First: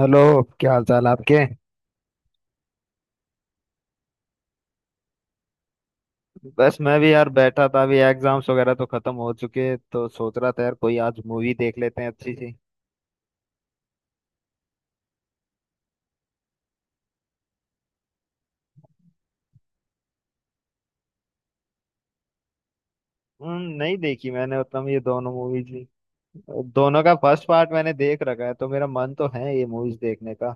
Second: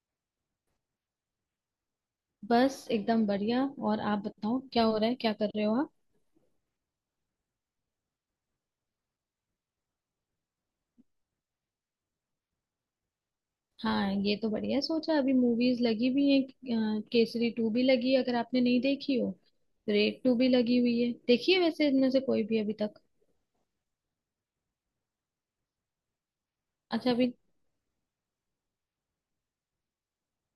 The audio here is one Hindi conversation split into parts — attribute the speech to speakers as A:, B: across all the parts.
A: हेलो। क्या हाल चाल आपके?
B: बस एकदम बढ़िया। और आप बताओ क्या हो रहा है, क्या कर रहे हो आप।
A: बस मैं भी यार बैठा था। अभी एग्जाम्स वगैरह तो खत्म हो चुके, तो सोच रहा था यार कोई आज मूवी देख लेते हैं अच्छी सी।
B: हाँ, ये तो बढ़िया सोचा। अभी मूवीज लगी हुई हैं। केसरी टू भी लगी है, अगर आपने नहीं देखी हो। रेड टू भी लगी हुई है। देखी है वैसे इनमें से कोई भी अभी तक।
A: नहीं देखी मैंने उतना ये दोनों मूवीज भी। दोनों
B: अच्छा
A: का
B: अभी।
A: फर्स्ट पार्ट मैंने देख रखा है, तो मेरा मन तो है ये मूवीज देखने का।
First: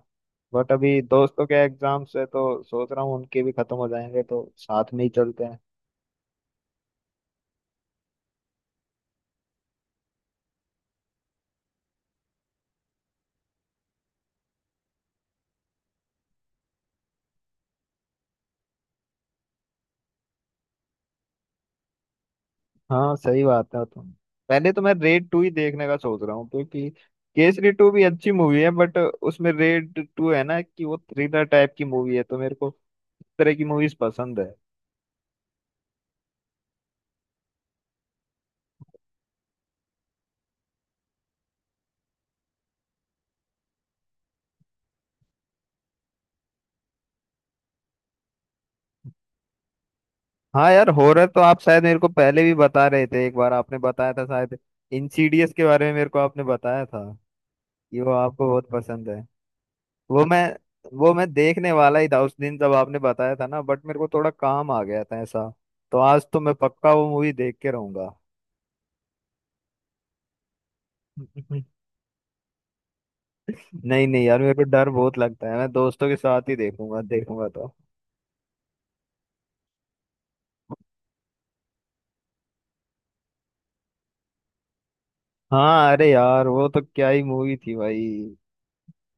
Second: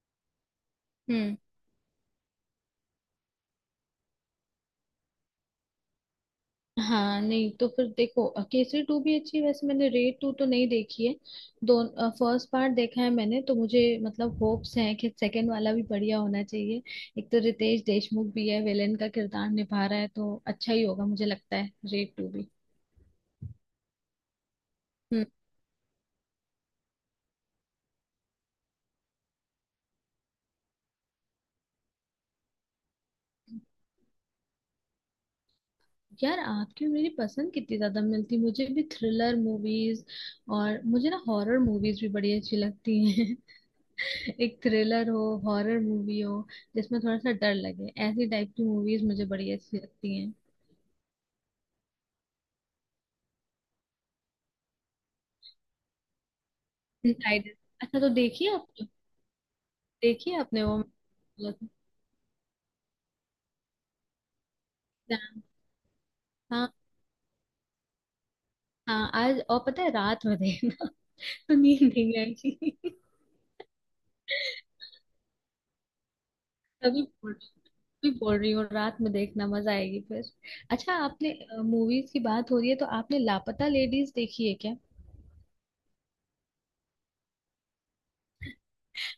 A: बट अभी
B: हम्म।
A: दोस्तों के एग्जाम्स है, तो सोच रहा हूँ उनके भी खत्म हो जाएंगे तो साथ में ही चलते हैं।
B: हाँ, नहीं तो फिर देखो। केसरी टू भी अच्छी है वैसे। मैंने रेड टू तो नहीं देखी है। दो फर्स्ट पार्ट देखा है मैंने, तो मुझे मतलब होप्स हैं कि सेकंड वाला भी बढ़िया होना चाहिए। एक तो रितेश देशमुख भी है, विलेन का किरदार निभा रहा है, तो अच्छा ही होगा मुझे लगता है रेड टू भी।
A: हाँ सही बात है तुम। पहले तो मैं
B: हम्म।
A: रेड टू ही देखने का सोच रहा हूँ, क्योंकि केसरी टू भी अच्छी मूवी है बट उसमें रेड टू है ना कि वो थ्रिलर टाइप की मूवी है, तो मेरे को इस तरह की मूवीज पसंद है।
B: यार, आपकी और मेरी पसंद कितनी ज्यादा मिलती है। मुझे भी थ्रिलर मूवीज, और मुझे ना हॉरर मूवीज भी बड़ी अच्छी लगती हैं। एक थ्रिलर हो, हॉरर मूवी हो, जिसमें थोड़ा सा डर लगे, ऐसी टाइप की मूवीज मुझे बड़ी अच्छी लगती हैं।
A: हाँ यार हॉरर तो आप शायद मेरे को पहले भी बता रहे थे, एक बार आपने बताया था शायद इंसीडियस के बारे में, मेरे को आपने बताया था
B: डिसाइडेड। अच्छा,
A: कि
B: तो
A: वो आपको
B: देखिए
A: बहुत
B: आपने।
A: पसंद है। वो
B: देखिए
A: मैं
B: आपने वो
A: वो मैं देखने वाला ही था उस दिन जब आपने बताया था ना, बट मेरे को थोड़ा काम आ गया था
B: एग्जाम।
A: ऐसा। तो आज तो मैं
B: हाँ।
A: पक्का वो मूवी देख के रहूंगा।
B: हाँ, आज, और पता है, रात में देखना। तो नींद नहीं आएगी।
A: नहीं नहीं यार मेरे को डर बहुत लगता है, मैं दोस्तों के साथ ही देखूंगा
B: तभी बोल
A: देखूंगा
B: रही
A: तो।
B: तभी बोल रही हूँ, रात में देखना, मजा आएगी फिर। अच्छा, आपने मूवीज की बात हो रही है तो आपने लापता लेडीज देखी है क्या।
A: हाँ अरे यार वो तो क्या ही मूवी थी भाई।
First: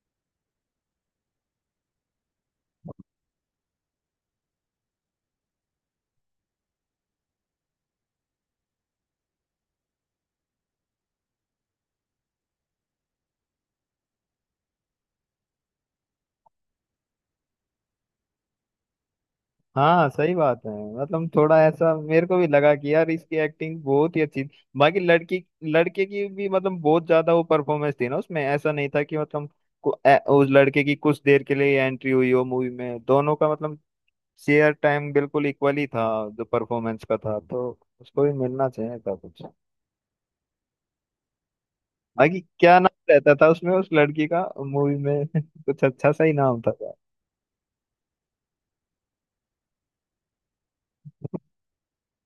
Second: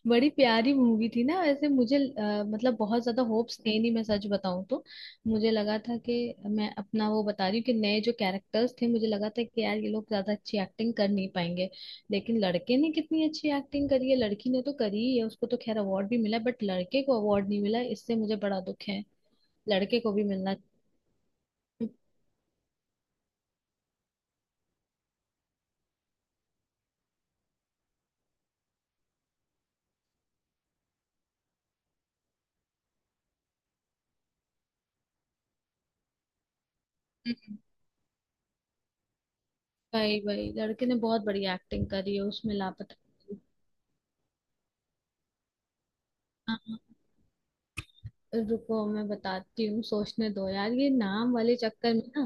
B: बड़ी प्यारी मूवी थी ना वैसे। मुझे मतलब बहुत ज्यादा होप्स थे नहीं, मैं सच बताऊं तो। मुझे लगा था कि, मैं अपना वो बता रही हूँ, कि नए जो कैरेक्टर्स थे, मुझे लगा था कि यार ये लोग ज्यादा अच्छी एक्टिंग कर नहीं पाएंगे। लेकिन लड़के ने कितनी अच्छी एक्टिंग करी है। लड़की ने तो करी ही है, उसको तो खैर अवार्ड भी मिला, बट लड़के को अवार्ड नहीं मिला, इससे मुझे बड़ा दुख है। लड़के
A: हाँ
B: को भी
A: सही
B: मिलना
A: बात है।
B: चाहिए।
A: मतलब थोड़ा ऐसा मेरे को भी लगा कि यार इसकी एक्टिंग बहुत ही अच्छी थी, बाकी लड़की लड़के की भी मतलब बहुत ज्यादा वो परफॉर्मेंस थी ना उसमें, ऐसा नहीं था कि मतलब उस लड़के की कुछ देर के लिए एंट्री हुई हो मूवी में, दोनों का मतलब शेयर टाइम बिल्कुल इक्वली था जो परफॉर्मेंस का था,
B: हम्म।
A: तो उसको भी मिलना चाहिए था कुछ।
B: भाई भाई, लड़के ने बहुत बड़ी एक्टिंग करी है
A: बाकी
B: उसमें,
A: क्या
B: लापता।
A: नाम रहता था उसमें उस लड़की का मूवी में कुछ अच्छा सा ही नाम था क्या?
B: रुको, मैं बताती हूँ, सोचने दो। यार, ये नाम वाले चक्कर में ना,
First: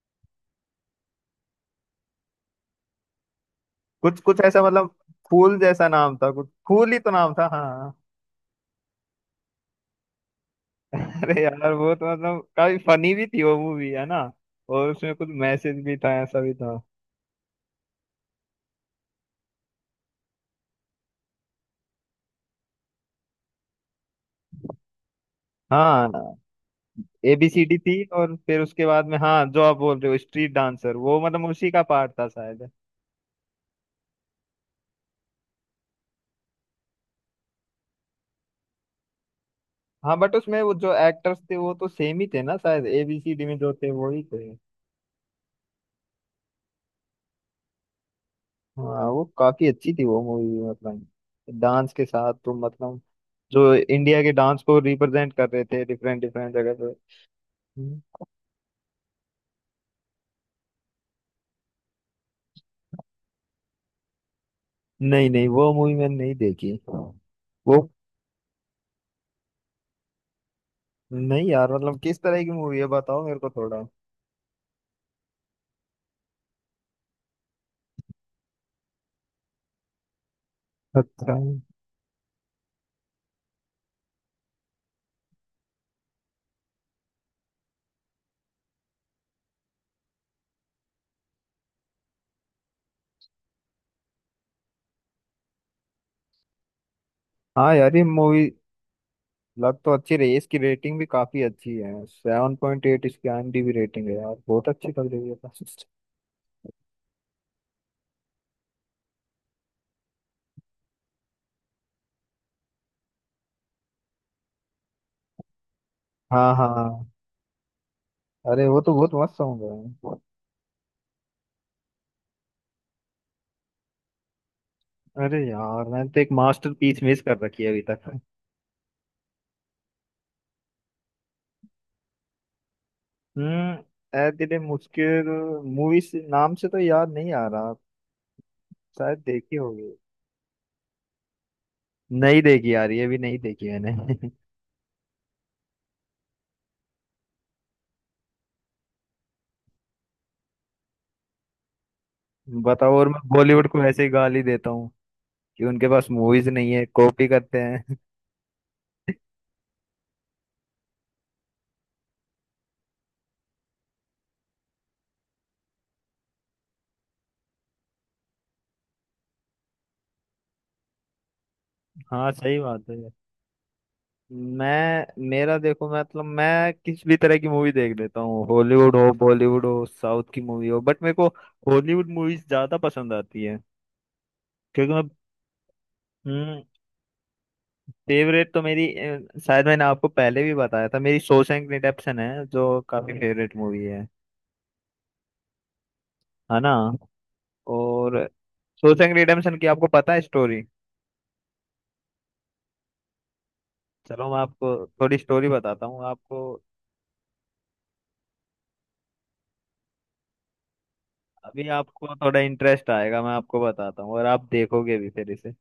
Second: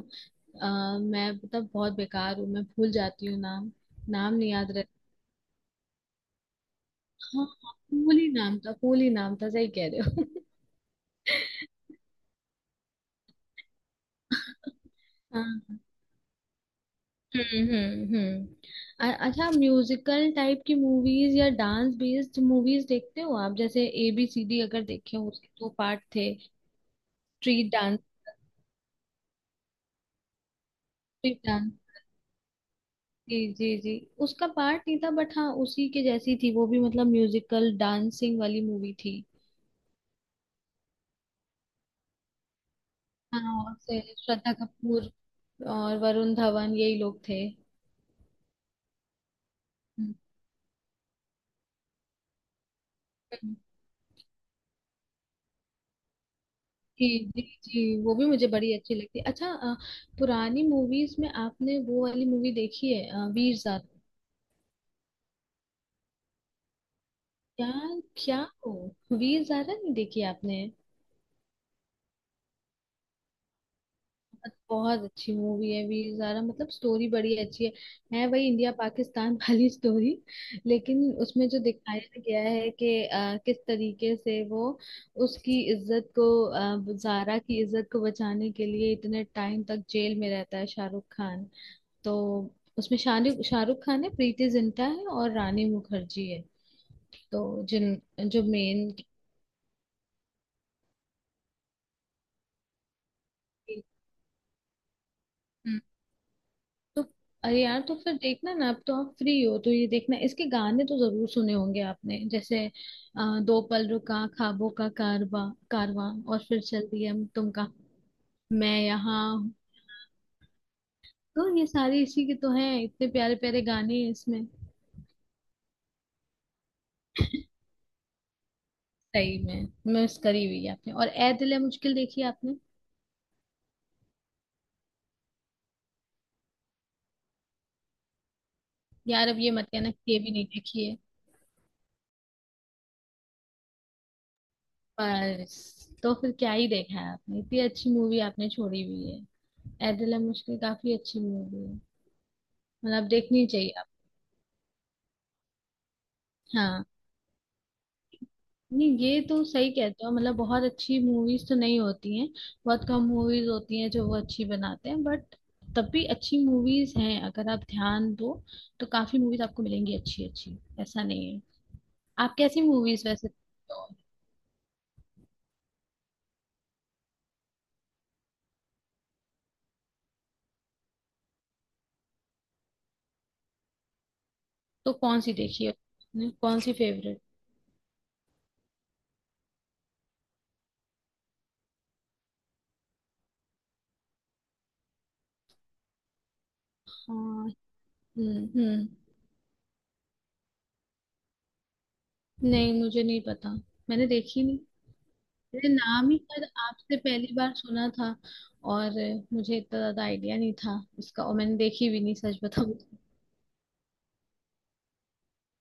B: मैं मतलब बहुत बेकार हूँ, मैं भूल जाती हूँ नाम।
A: कुछ
B: नाम
A: कुछ
B: नहीं
A: ऐसा,
B: याद
A: मतलब
B: रहता।
A: फूल जैसा नाम था कुछ, फूल ही तो नाम
B: हाँ
A: था
B: हाँ,
A: हाँ।
B: फूल ही नाम था, फूल ही नाम था, सही कह रहे हो।
A: अरे यार वो तो मतलब काफी फनी भी थी वो मूवी है ना, और उसमें कुछ
B: हाँ।
A: मैसेज भी था, ऐसा भी था।
B: हम्म। अच्छा, म्यूजिकल टाइप की मूवीज या डांस बेस्ड मूवीज देखते हो आप, जैसे ए बी सी डी, अगर देखे हो, उसके दो पार्ट
A: हाँ
B: थे। स्ट्रीट
A: एबीसीडी
B: डांस
A: थी, और फिर उसके बाद में हाँ जो आप बोल रहे हो स्ट्रीट डांसर, वो
B: स्ट्रीट
A: मतलब उसी का
B: डांस।
A: पार्ट था शायद।
B: जी जी जी। उसका पार्ट नहीं था बट, हाँ, उसी के जैसी थी वो भी, मतलब म्यूजिकल डांसिंग वाली मूवी थी।
A: हाँ बट उसमें वो जो एक्टर्स थे वो तो सेम ही थे ना शायद, एबीसीडी में
B: हाँ,
A: जो
B: और
A: थे
B: से
A: वो ही थे।
B: श्रद्धा कपूर और वरुण धवन, यही लोग थे।
A: हाँ वो काफी अच्छी थी
B: हम्म।
A: वो मूवी, मतलब डांस के साथ, तो मतलब
B: हम्म।
A: जो इंडिया के डांस को रिप्रेजेंट कर रहे थे डिफरेंट डिफरेंट जगह पे।
B: जी जी जी, वो
A: हम्म।
B: भी मुझे बड़ी अच्छी लगती। अच्छा, पुरानी मूवीज में आपने वो वाली मूवी देखी है, वीर ज़ारा।
A: नहीं नहीं वो मूवी मैंने नहीं देखी
B: क्या।
A: वो।
B: क्या हो। वीर ज़ारा नहीं देखी आपने।
A: नहीं यार मतलब किस तरह की मूवी है बताओ मेरे को थोड़ा।
B: बहुत अच्छी मूवी है वीर ज़ारा। मतलब स्टोरी बड़ी अच्छी है वही इंडिया पाकिस्तान वाली स्टोरी। लेकिन
A: अच्छा
B: उसमें जो दिखाया गया है कि किस तरीके से वो उसकी इज्जत को, ज़ारा की इज्जत को बचाने के लिए इतने टाइम तक जेल में रहता है शाहरुख खान। तो उसमें शाहरुख शाहरुख खान है, प्रीति जिंटा है, और रानी मुखर्जी है। तो
A: हाँ यार
B: जिन,
A: ये
B: जो
A: मूवी
B: मेन।
A: लग तो अच्छी रही है, इसकी रेटिंग भी काफी अच्छी है, 7.8 इसकी आईएमडीबी रेटिंग है यार, बहुत अच्छी लग रही है।
B: तो अरे यार, तो फिर देखना ना, अब तो आप फ्री हो, तो ये देखना। इसके गाने तो जरूर सुने होंगे आपने, जैसे दो पल रुका ख्वाबों का कारवा, कारवां और
A: हाँ
B: फिर चल
A: हाँ
B: दिया, हम तुम का।
A: अरे
B: मैं
A: वो तो बहुत
B: यहाँ
A: मस्त
B: हूँ।
A: सॉन्ग है।
B: तो ये सारे इसी के तो हैं, इतने प्यारे प्यारे गाने हैं इसमें।
A: अरे यार मैंने तो एक मास्टरपीस मिस कर रखी है अभी तक।
B: सही में मिस करी हुई है आपने। और ए दिल है मुश्किल देखी है आपने।
A: ए दिल मुश्किल मूवी से, नाम से तो याद नहीं आ रहा, शायद
B: यार, अब ये
A: देखी
B: मत
A: होगी।
B: कहना कि ये भी नहीं देखी है।
A: नहीं देखी यार, ये भी नहीं देखी मैंने।
B: बस, तो फिर क्या ही देखा है आपने, इतनी अच्छी मूवी आपने छोड़ी हुई है। ए दिल है मुश्किल काफी अच्छी मूवी है,
A: बताओ, और
B: मतलब
A: मैं
B: देखनी
A: बॉलीवुड को
B: चाहिए।
A: ऐसे ही गाली देता हूँ कि उनके पास मूवीज नहीं है,
B: हाँ,
A: कॉपी करते हैं।
B: नहीं, ये तो सही कहते हो, मतलब बहुत अच्छी मूवीज तो नहीं होती हैं। बहुत कम मूवीज होती हैं जो वो अच्छी बनाते हैं, बट तब भी अच्छी मूवीज हैं, अगर आप ध्यान दो, तो काफी मूवीज आपको मिलेंगी अच्छी अच्छी, ऐसा नहीं है।
A: हाँ
B: आप
A: सही
B: कैसी
A: बात है।
B: मूवीज वैसे।
A: मैं मेरा देखो, मतलब मैं किसी भी तरह की मूवी देख लेता हूँ, हॉलीवुड हो बॉलीवुड हो साउथ की मूवी हो, बट मेरे को हॉलीवुड मूवीज ज्यादा पसंद आती है, क्योंकि
B: तो
A: मैं।
B: कौन सी देखी है आपने? कौन
A: हम्म
B: सी फेवरेट?
A: फेवरेट तो मेरी शायद मैंने आपको पहले भी बताया था, मेरी शॉशैंक रिडेम्पशन है जो काफी फेवरेट मूवी है ना।
B: हाँ।
A: और
B: हम्म।
A: शॉशैंक रिडेम्पशन की आपको पता है स्टोरी।
B: नहीं, मुझे नहीं पता, मैंने
A: चलो मैं
B: देखी नहीं।
A: आपको थोड़ी स्टोरी
B: मेरे
A: बताता हूँ
B: नाम ही
A: आपको।
B: शायद आपसे पहली बार सुना था, और मुझे इतना ज्यादा आइडिया नहीं था इसका, और मैंने
A: अभी
B: देखी भी
A: आपको
B: नहीं सच
A: थोड़ा
B: बताऊं
A: इंटरेस्ट
B: तो।
A: आएगा, मैं आपको बताता हूँ, और आप देखोगे भी फिर इसे।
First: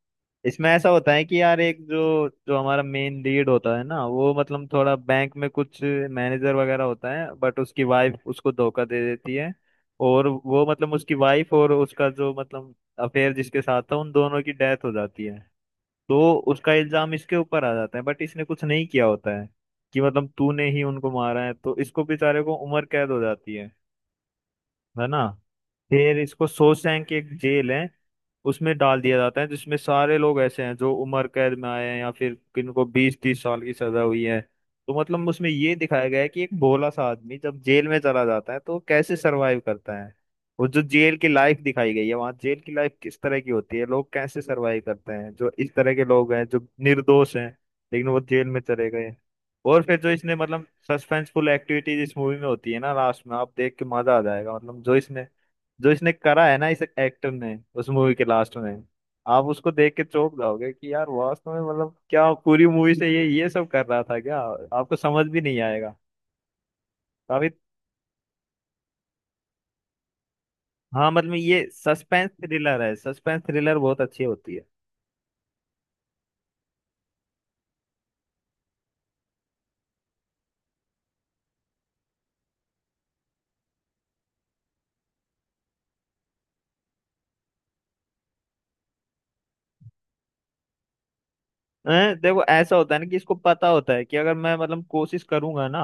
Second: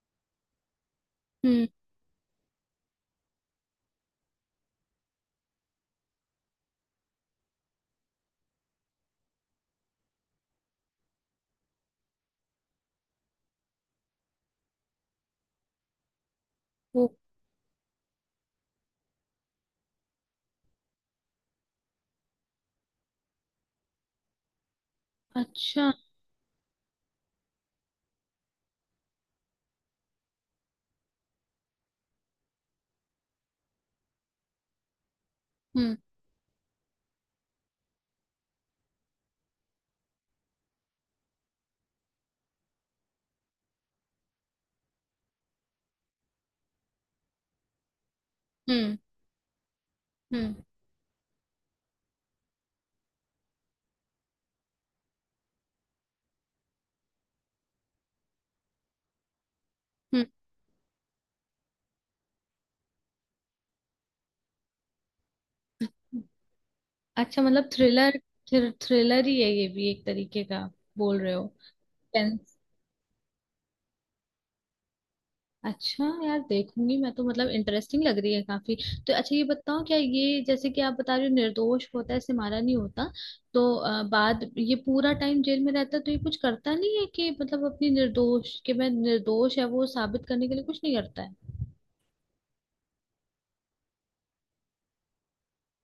A: इसमें ऐसा होता है कि यार
B: हम्म।
A: एक, जो जो हमारा मेन लीड होता है ना, वो मतलब थोड़ा बैंक में कुछ मैनेजर वगैरह होता है, बट उसकी वाइफ उसको धोखा दे देती है। और वो मतलब उसकी वाइफ और उसका जो मतलब अफेयर जिसके साथ था, उन दोनों की डेथ हो जाती है। तो उसका
B: वो।
A: इल्जाम इसके ऊपर आ जाता है, बट इसने कुछ नहीं किया होता है, कि मतलब तूने ही उनको मारा है, तो इसको बेचारे को उम्र कैद हो जाती है ना।
B: अच्छा।
A: फिर इसको शोशैंक एक जेल है उसमें डाल दिया जाता है, जिसमें सारे लोग ऐसे हैं जो उम्र कैद में आए हैं, या फिर किनको 20-30 साल की सजा हुई है। तो मतलब उसमें ये
B: हम्म
A: दिखाया गया है कि एक भोला सा आदमी जब जेल में चला जाता है तो वो कैसे सरवाइव करता है। और जो जेल की लाइफ दिखाई गई है वहाँ, जेल की लाइफ किस तरह की होती है, लोग कैसे सरवाइव करते हैं जो इस तरह के लोग हैं जो निर्दोष हैं लेकिन वो जेल में चले
B: हम्म
A: गए। और फिर जो इसने
B: हम्म।
A: मतलब सस्पेंसफुल एक्टिविटीज इस मूवी में होती है ना लास्ट में, आप देख के मजा आ जाएगा, मतलब जो इसने करा है ना इस एक्टर ने उस मूवी के लास्ट में, आप उसको देख के
B: हम्म।
A: चौंक जाओगे कि यार वास्तव में मतलब क्या पूरी मूवी से ये सब कर रहा था क्या। आपको समझ भी नहीं आएगा।
B: हम्म। अच्छा
A: काफी,
B: मतलब थ्रिलर। थ्रिलर ही है ये भी एक तरीके का।
A: हाँ
B: बोल रहे
A: मतलब
B: हो।
A: ये सस्पेंस
B: टेंस।
A: थ्रिलर है, सस्पेंस थ्रिलर बहुत अच्छी होती है।
B: अच्छा यार, देखूंगी मैं तो, मतलब इंटरेस्टिंग लग रही है काफी। तो अच्छा ये बताओ, क्या ये, जैसे कि आप बता रहे हो, निर्दोष होता है, इसे मारा नहीं होता, तो बाद ये पूरा टाइम जेल में रहता है, तो ये कुछ करता नहीं है कि मतलब अपनी निर्दोष कि मैं निर्दोष है वो साबित करने के लिए कुछ नहीं करता है।
A: हैं? देखो ऐसा होता है ना कि इसको पता होता है कि अगर मैं मतलब कोशिश करूंगा ना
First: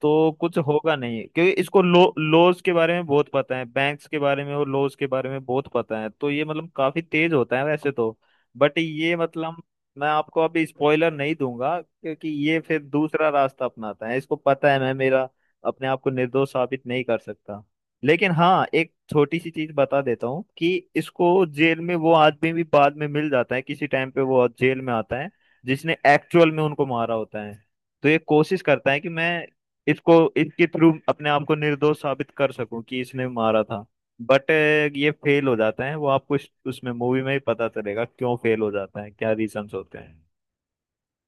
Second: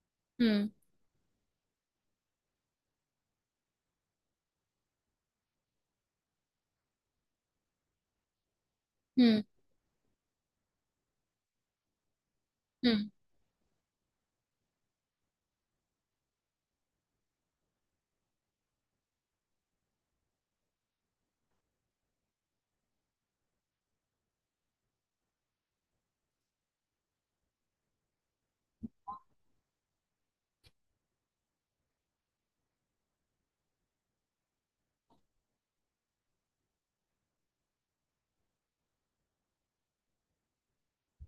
A: तो कुछ
B: हम्म।
A: होगा नहीं, क्योंकि इसको लो लॉज के बारे में बहुत पता है, बैंक्स के बारे में और लॉज के बारे में बहुत पता है, तो ये मतलब काफी तेज होता है वैसे तो। बट ये
B: हम्म।
A: मतलब मैं आपको अभी स्पॉइलर नहीं दूंगा, क्योंकि ये फिर
B: हम्म।
A: दूसरा रास्ता अपनाता है, इसको पता है मैं मेरा अपने आप को निर्दोष साबित नहीं कर सकता। लेकिन हाँ एक छोटी सी चीज बता देता हूँ कि इसको जेल में वो आदमी भी बाद में मिल जाता है, किसी टाइम पे वो जेल में आता है जिसने एक्चुअल में उनको मारा होता है। तो ये कोशिश करता है कि मैं इसको इसके थ्रू अपने आप को निर्दोष साबित कर सकूं कि इसने मारा था, बट ये फेल हो जाता है, वो आपको उसमें मूवी में ही पता चलेगा क्यों फेल हो जाता है क्या रीजंस होते हैं।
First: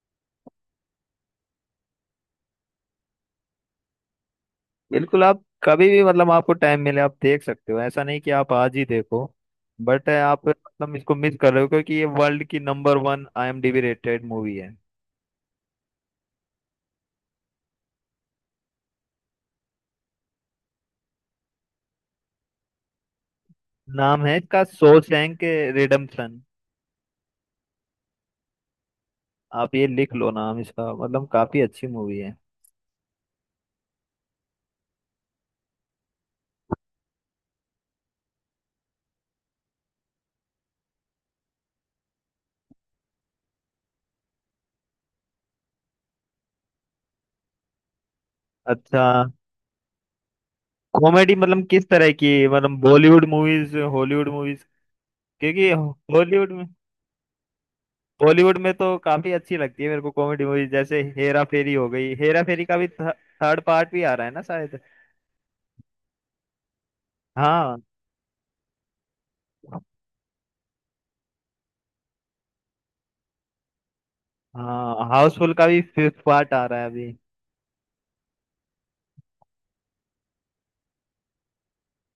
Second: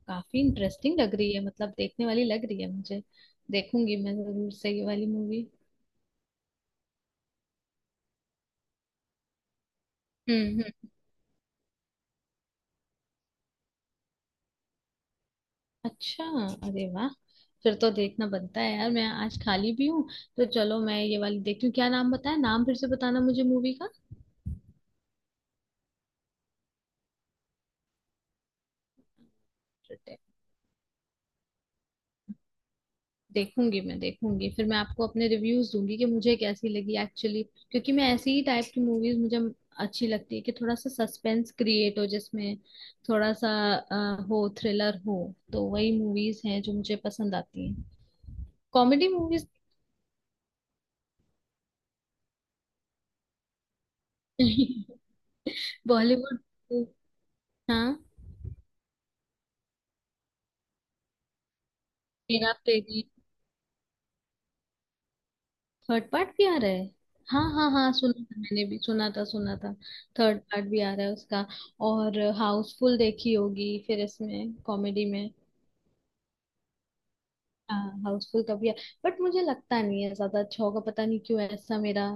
B: काफी इंटरेस्टिंग लग रही है, मतलब देखने वाली लग रही है मुझे। देखूंगी मैं जरूर से ये वाली
A: बिल्कुल, आप
B: मूवी।
A: कभी भी मतलब आपको टाइम मिले आप देख सकते हो, ऐसा नहीं कि आप आज ही देखो, बट आप
B: हम्म।
A: मतलब इसको मिस कर रहे हो क्योंकि ये वर्ल्ड की number one IMDb rated movie है।
B: अच्छा। अरे वाह, फिर तो देखना बनता है। यार, मैं आज खाली भी हूँ, तो चलो मैं ये वाली देखती हूँ। क्या नाम बताया, नाम फिर से बताना मुझे, मूवी का।
A: नाम है इसका शॉशैंक रिडेम्पशन, आप ये लिख लो नाम इसका, मतलब काफी अच्छी मूवी है।
B: देखूंगी मैं, देखूंगी, फिर मैं आपको अपने रिव्यूज दूंगी कि मुझे कैसी लगी एक्चुअली। क्योंकि मैं ऐसी ही टाइप की मूवीज मुझे अच्छी लगती है, कि थोड़ा सा सस्पेंस क्रिएट हो जिसमें, थोड़ा सा हो, थ्रिलर हो, तो वही मूवीज हैं जो मुझे पसंद आती हैं।
A: अच्छा
B: कॉमेडी मूवीज।
A: कॉमेडी मतलब किस तरह की, मतलब बॉलीवुड मूवीज हॉलीवुड मूवीज? क्योंकि
B: बॉलीवुड।
A: हॉलीवुड में,
B: हाँ।
A: बॉलीवुड में तो काफी अच्छी लगती है मेरे को कॉमेडी मूवीज, जैसे हेरा फेरी हो गई, हेरा
B: मेरा
A: फेरी का भी
B: तेरी
A: थर्ड पार्ट भी आ रहा है ना शायद।
B: थर्ड पार्ट भी आ रहा है। हाँ हाँ
A: हाँ
B: हाँ, सुना था, मैंने भी सुना था, सुना था। थर्ड पार्ट भी आ रहा है उसका। और हाउसफुल देखी होगी फिर इसमें कॉमेडी
A: हाँ
B: में।
A: हाउसफुल का भी फिफ्थ पार्ट आ रहा है अभी।
B: हाँ, हाउसफुल का भी है, बट मुझे लगता नहीं है ज्यादा अच्छा होगा, पता नहीं क्यों ऐसा मेरा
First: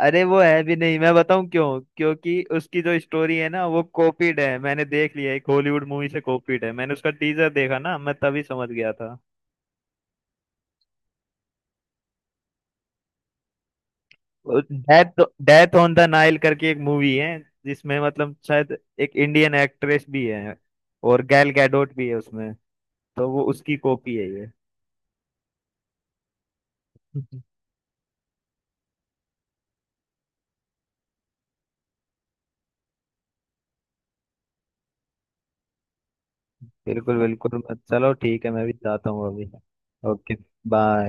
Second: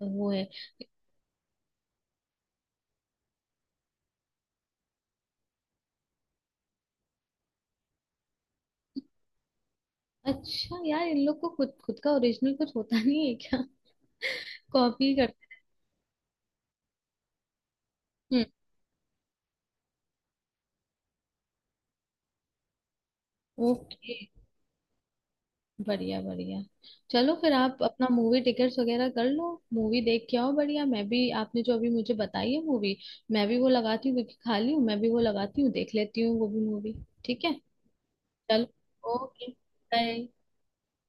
A: अरे
B: वो
A: वो
B: है।
A: है भी नहीं, मैं बताऊं क्यों, क्योंकि उसकी जो स्टोरी है ना वो कॉपीड है, मैंने देख लिया, एक हॉलीवुड मूवी से कॉपीड है, मैंने उसका टीजर देखा ना, मैं तभी समझ गया था।
B: अच्छा यार, इन लोग को खुद खुद का ओरिजिनल कुछ होता नहीं है क्या। कॉपी
A: डेथ
B: करते
A: डेथ ऑन द नाइल करके एक मूवी है, जिसमें मतलब
B: हैं।
A: शायद एक इंडियन एक्ट्रेस भी है, और गैल गैडोट भी है उसमें, तो वो उसकी कॉपी
B: ओके।
A: है ये।
B: बढ़िया बढ़िया। चलो, फिर आप अपना मूवी टिकट्स वगैरह कर लो, मूवी देख के आओ, बढ़िया। मैं भी आपने जो अभी मुझे बताई है मूवी, मैं भी वो लगाती हूँ, क्योंकि खाली हूँ, मैं भी वो लगाती हूँ, देख लेती हूँ वो भी मूवी।
A: बिल्कुल
B: ठीक है।
A: बिल्कुल, चलो ठीक है मैं भी जाता
B: चलो।
A: हूँ अभी।
B: ओके। बाय।
A: ओके। बाय।